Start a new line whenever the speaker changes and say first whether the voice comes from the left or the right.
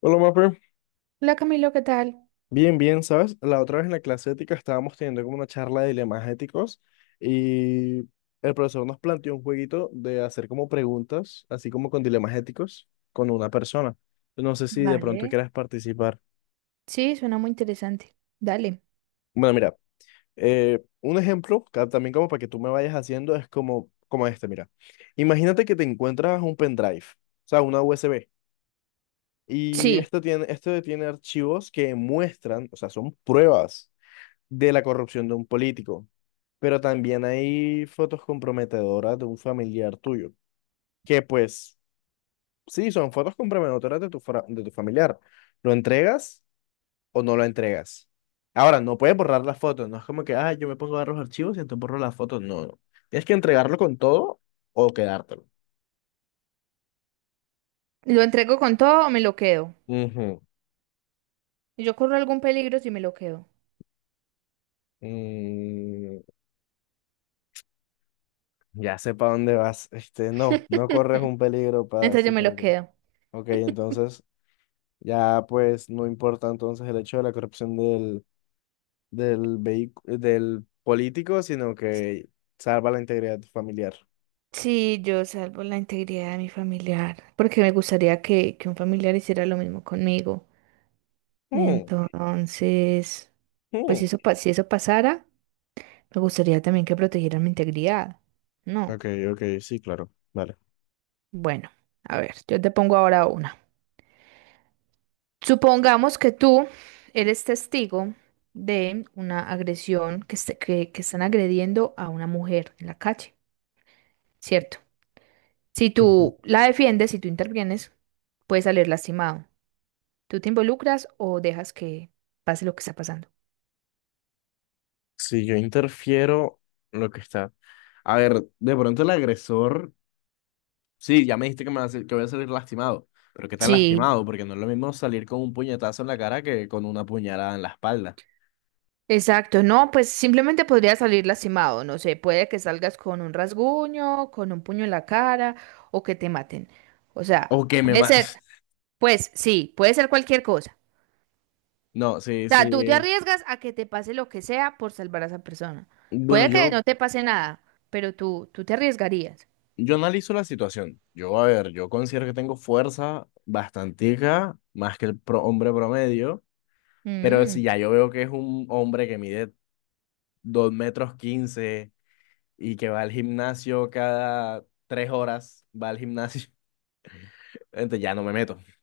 left: Hola, Mapper.
right: Hola Camilo, ¿qué tal?
left: Bien, bien, ¿sabes? La otra vez en la clase ética estábamos teniendo como una charla de dilemas éticos y el profesor nos planteó un jueguito de hacer como preguntas, así como con dilemas éticos, con una persona. No sé si de pronto
right: Vale.
left: quieras participar.
right: Sí, suena muy interesante. Dale.
left: Bueno, mira, un ejemplo, también como para que tú me vayas haciendo, es como, como este, mira. Imagínate que te encuentras un pendrive, o sea, una USB, y
right: Sí,
left: esto tiene archivos que muestran, o sea, son pruebas de la corrupción de un político. Pero también hay fotos comprometedoras de un familiar tuyo, que pues sí, son fotos comprometedoras de de tu familiar. ¿Lo entregas o no lo entregas? Ahora, no puedes borrar las fotos, no es como que, ah, yo me pongo a ver los archivos y entonces borro las fotos. No, no. Tienes que entregarlo con todo o quedártelo.
right: ¿lo entrego con todo o me lo quedo?
left: Ujú.
right: Yo corro algún peligro si me lo quedo.
left: Mm, ya sé para dónde vas. Este, no, no corres un peligro para
right: Entonces yo me
left: decirte
right: lo
left: lo que.
right: quedo.
left: Ok, entonces ya pues no importa entonces el hecho de la corrupción del del político, sino que salva la integridad familiar.
right: Sí, yo salvo la integridad de mi familiar, porque me gustaría que un familiar hiciera lo mismo conmigo.
left: Mm,
right: Entonces, pues si
left: mm.
right: eso, si eso pasara, me gustaría también que protegieran mi integridad. No.
left: Ok, ok, sí, claro. Vale.
right: Bueno, a ver, yo te pongo ahora una. Supongamos que tú eres testigo de una agresión que, que están agrediendo a una mujer en la calle, ¿cierto? Si
left: Ujú.
right: tú la defiendes, si tú intervienes, puedes salir lastimado. ¿Tú te involucras o dejas que pase lo que está pasando?
left: Si yo interfiero, lo que está. A ver, de pronto el agresor. Sí, ya me dijiste que, me va a sal- que voy a salir lastimado. Pero ¿qué tan
right: Sí,
left: lastimado? Porque no es lo mismo salir con un puñetazo en la cara que con una puñalada en la espalda.
right: exacto. No, pues simplemente podría salir lastimado. No sé, puede que salgas con un rasguño, con un puño en la cara o que te maten. O sea,
left: O que me
right: puede ser,
left: mates.
right: pues sí, puede ser cualquier cosa.
left: No, sí,
right: Sea, tú te
left: sí.
right: arriesgas a que te pase lo que sea por salvar a esa persona.
left: Bueno,
right: Puede que
left: yo
right: no te pase nada, pero tú te arriesgarías.
left: Yo analizo la situación. Yo, a ver, yo considero que tengo fuerza bastantica, más que el hombre promedio, pero
right: Mm.
left: si ya yo veo que es un hombre que mide 2 metros 15 y que va al gimnasio cada 3 horas, va al gimnasio, entonces ya no me meto. O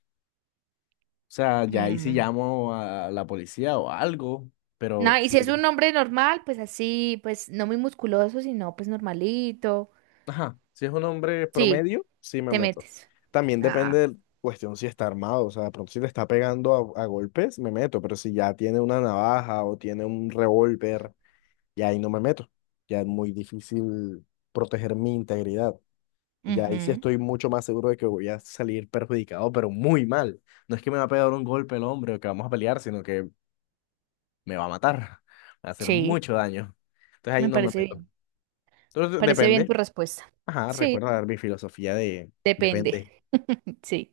left: sea, ya ahí sí
right: Mm.
left: llamo a la policía o algo, pero
right: No, y
left: sí.
right: si es un hombre normal, pues así, pues no muy musculoso, sino pues normalito.
left: Ajá, si es un hombre
right: Sí,
left: promedio, sí me
right: te
left: meto.
right: metes.
left: También
right: Ah,
left: depende de cuestión si está armado, o sea, de pronto si le está pegando a golpes, me meto, pero si ya tiene una navaja o tiene un revólver, ya ahí no me meto. Ya es muy difícil proteger mi integridad. Ya ahí sí
right: ujú,
left: estoy mucho más seguro de que voy a salir perjudicado, pero muy mal. No es que me va a pegar un golpe el hombre o que vamos a pelear, sino que me va a matar, me va a hacer
right: sí,
left: mucho daño. Entonces ahí
right: me
left: no me
right: parece
left: meto.
right: bien.
left: Entonces
right: Parece bien tu
left: depende.
right: respuesta.
left: Ajá,
right: Sí,
left: recuerda dar mi filosofía de
right: depende.
left: depende.
right: Sí.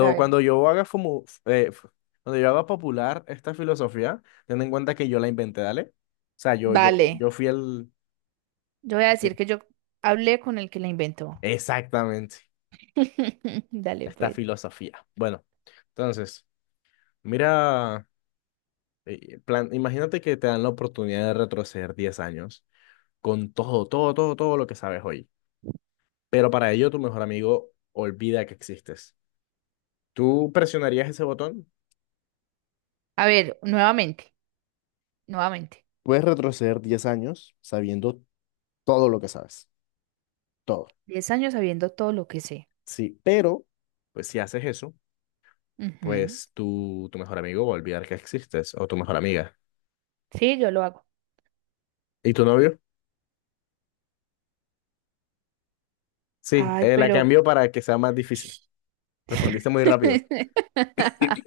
right: A ver,
left: cuando yo haga cuando yo haga popular esta filosofía, ten en cuenta que yo la inventé, dale. O sea,
right: dale.
left: yo fui el
right: Yo voy a decir que yo hablé con el que la inventó.
left: exactamente
right: Dale,
left: esta
right: pues.
left: filosofía. Bueno, entonces, mira, plan, imagínate que te dan la oportunidad de retroceder 10 años con todo, todo, todo, todo lo que sabes hoy. Pero para ello tu mejor amigo olvida que existes. ¿Tú presionarías ese botón?
right: A ver, nuevamente.
left: Puedes retroceder 10 años sabiendo todo lo que sabes, todo.
right: 10 años sabiendo todo lo que sé.
left: Sí, pero pues si haces eso,
right: Ujú.
left: pues tu mejor amigo va a olvidar que existes o tu mejor amiga.
right: Sí, yo lo hago.
left: ¿Y tu novio? Sí,
right: Ay,
left: la
right: pero...
left: cambió para que sea más difícil. Respondiste muy rápido.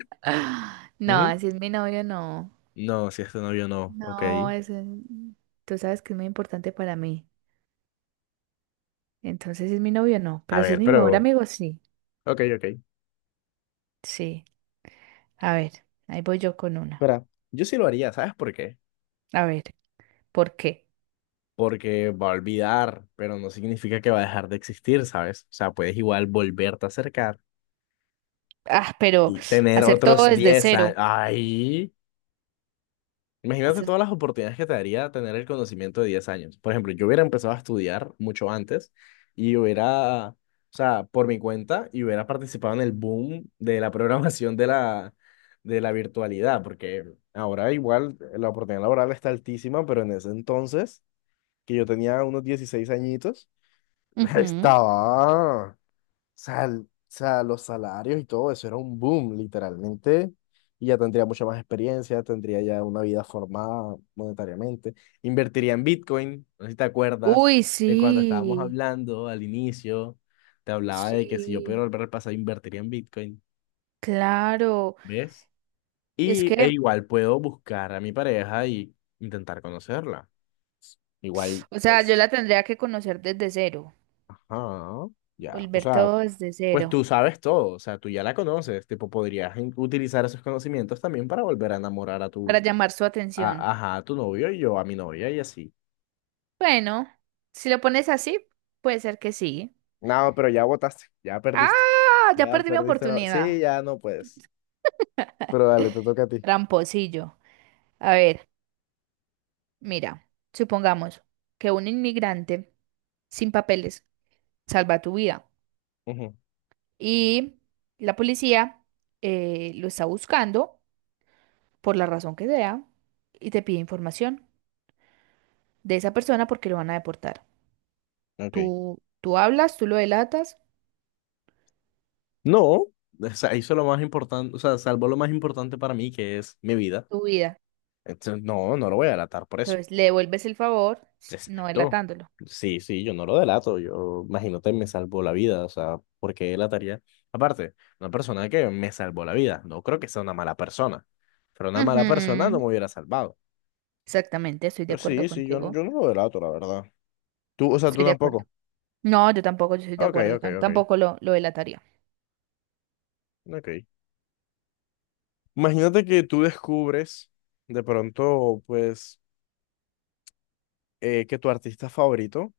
right: No,
left: Ujú.
right: así es mi novio, no.
left: No, si es tu novio, no. Ok.
right: No, es... tú sabes que es muy importante para mí. Entonces, si es mi novio, no.
left: A
right: Pero si es
left: ver,
right: mi mejor
left: pero...
right: amigo, sí.
left: Ok, ok.
right: Sí. A ver, ahí voy yo con una.
left: Espera, yo sí lo haría, ¿sabes por qué?
right: A ver, ¿por qué?
left: Porque va a olvidar, pero no significa que va a dejar de existir, ¿sabes? O sea, puedes igual volverte a acercar
right: Ah, pero
left: y tener
right: hacer todo
left: otros
right: desde
left: 10 años.
right: cero.
left: ¡Ay! Imagínate
right: Hacer...
left: todas las oportunidades que te daría tener el conocimiento de 10 años. Por ejemplo, yo hubiera empezado a estudiar mucho antes y hubiera, o sea, por mi cuenta, y hubiera participado en el boom de la programación de de la virtualidad, porque ahora igual la oportunidad laboral está altísima, pero en ese entonces, que yo tenía unos 16 añitos,
right: Ujú.
left: estaba... O sea, o sea, los salarios y todo eso era un boom, literalmente. Y ya tendría mucha más experiencia, tendría ya una vida formada monetariamente. Invertiría en Bitcoin, no sé si te acuerdas
right: Uy,
left: de cuando estábamos
right: sí.
left: hablando al inicio, te hablaba de que si yo pudiera
right: Sí,
left: volver al pasado, invertiría en Bitcoin,
right: claro.
left: ¿ves?
right: Es
left: Y e
right: que,
left: igual puedo buscar a mi pareja y intentar conocerla. Igual,
right: o sea, yo
left: pues,
right: la tendría que conocer desde cero,
left: ajá, ya. O
right: volver
left: sea,
right: todo desde
left: pues
right: cero,
left: tú sabes todo, o sea, tú ya la conoces, tipo, podrías utilizar esos conocimientos también para volver a enamorar a
right: para
left: tu,
right: llamar su atención.
left: ajá, a tu novio y yo a mi novia y así.
right: Bueno, si lo pones así, puede ser que sí.
left: No, pero ya votaste, ya perdiste.
right: Ah, ya
left: Ya
right: perdí mi
left: perdiste la... Sí,
right: oportunidad.
left: ya no puedes. Pero dale, te toca a ti.
right: Tramposillo. A ver, mira, supongamos que un inmigrante sin papeles salva tu vida
left: Ujú,
right: y la policía lo está buscando por la razón que sea y te pide información de esa persona porque lo van a deportar.
left: ok.
right: Tú hablas, tú lo delatas,
left: No, o sea, hizo lo más importante, o sea, salvó lo más importante para mí, que es mi vida.
right: tu vida.
left: Entonces, no, no lo voy a delatar por eso.
right: Entonces le devuelves el favor no
left: Exacto.
right: delatándolo.
left: Sí, sí, yo no lo delato, yo imagínate, me salvó la vida, o sea, porque él delataría? Aparte, una persona que me salvó la vida, no creo que sea una mala persona, pero una mala persona no
right: Ujú.
left: me hubiera salvado.
right: Exactamente, estoy de
left: Pero
right: acuerdo
left: sí, sí,
right: contigo.
left: yo no lo delato, la verdad. Tú, o sea, tú
right: Estoy de acuerdo.
left: tampoco.
right: No, yo tampoco, yo estoy de
left: Ok,
right: acuerdo.
left: ok, ok,
right: Tampoco lo delataría.
left: ok. Imagínate que tú descubres de pronto, pues, que tu artista favorito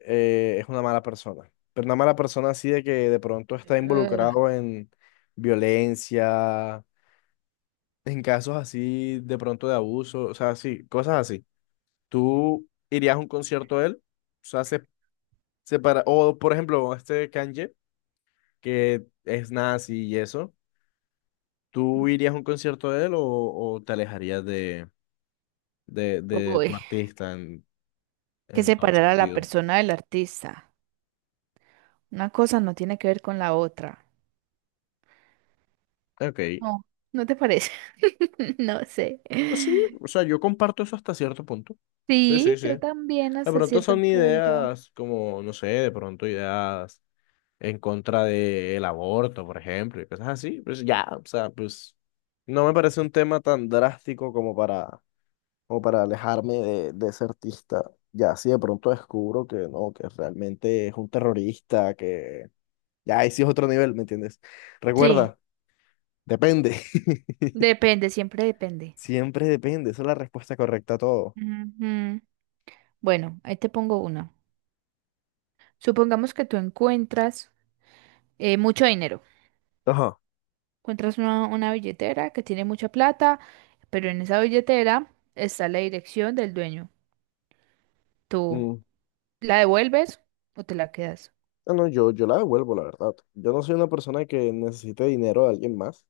left: es una mala persona. Pero una mala persona así de que de pronto está
right: Ugh.
left: involucrado en violencia, en casos así de pronto de abuso, o sea, sí, cosas así. ¿Tú irías a un concierto de él? O sea, o por ejemplo, este Kanye, que es nazi y eso, ¿tú irías a un concierto de él o te alejarías de tu
right: Uy,
left: artista
right: que
left: en todo
right: separar a la
left: sentido?
right: persona del artista. Una cosa no tiene que ver con la otra.
left: Ok,
right: No, ¿no te parece? No sé.
left: pues sí, o sea, yo comparto eso hasta cierto punto. Sí, sí,
right: Sí,
left: sí.
right: yo
left: De
right: también hasta
left: pronto
right: cierto
left: son
right: punto.
left: ideas como, no sé, de pronto ideas en contra del aborto, por ejemplo, y cosas así. Pues ya, o sea, pues no me parece un tema tan drástico como para, como para alejarme de ese artista. Ya, si de pronto descubro que no, que realmente es un terrorista, que ya, ahí sí es otro nivel, ¿me entiendes?
right: Sí,
left: Recuerda, depende.
right: depende, siempre depende.
left: Siempre depende, esa es la respuesta correcta a todo.
right: Ujú. Bueno, ahí te pongo una. Supongamos que tú encuentras mucho dinero.
left: Ajá.
right: Encuentras una billetera que tiene mucha plata, pero en esa billetera está la dirección del dueño. ¿Tú la devuelves o te la quedas?
left: No, no, yo la devuelvo, la verdad. Yo no soy una persona que necesite dinero de alguien más.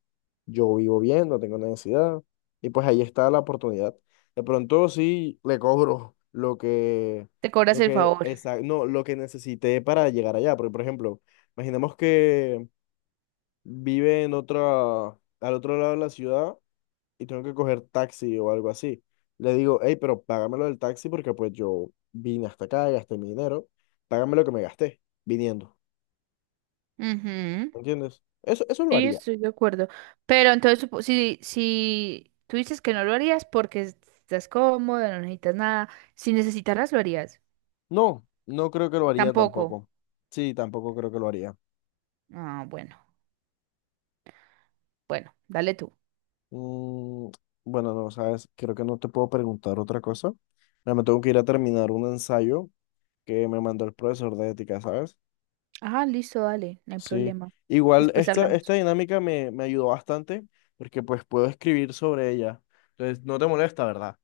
left: Yo vivo bien, no tengo necesidad. Y pues ahí está la oportunidad. De pronto sí le cobro
right: Te cobras el favor.
left: no, lo que necesité para llegar allá. Porque, por ejemplo, imaginemos que vive en otra, al otro lado de la ciudad y tengo que coger taxi o algo así. Le digo, hey, pero págamelo del taxi porque pues yo vine hasta acá, gasté mi dinero, págame lo que me gasté viniendo.
right: Ujú.
left: ¿Entiendes? Eso lo
right: Sí,
left: haría.
right: estoy de acuerdo. Pero entonces, si, si tú dices que no lo harías porque estás cómoda, no necesitas nada, si necesitaras lo harías.
left: No, no creo que lo haría
right: Tampoco.
left: tampoco. Sí, tampoco creo que lo haría.
right: Ah, bueno, bueno, dale tú.
left: Mm, bueno, no, sabes, creo que no te puedo preguntar otra cosa. Ya me tengo que ir a terminar un ensayo que me mandó el profesor de ética, ¿sabes?
right: Ah, listo, dale, no hay
left: Sí.
right: problema.
left: Igual
right: Después
left: esta
right: hablamos.
left: dinámica me ayudó bastante porque pues puedo escribir sobre ella. Entonces, no te molesta, ¿verdad?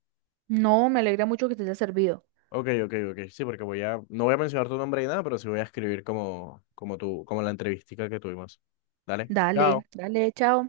right: No, me alegra mucho que te haya servido.
left: Ok, ok, ok. Sí, porque no voy a mencionar tu nombre ni nada, pero sí voy a escribir como, como tú, como la entrevistica que tuvimos. Dale.
right: Dale,
left: Chao.
right: dale, chao.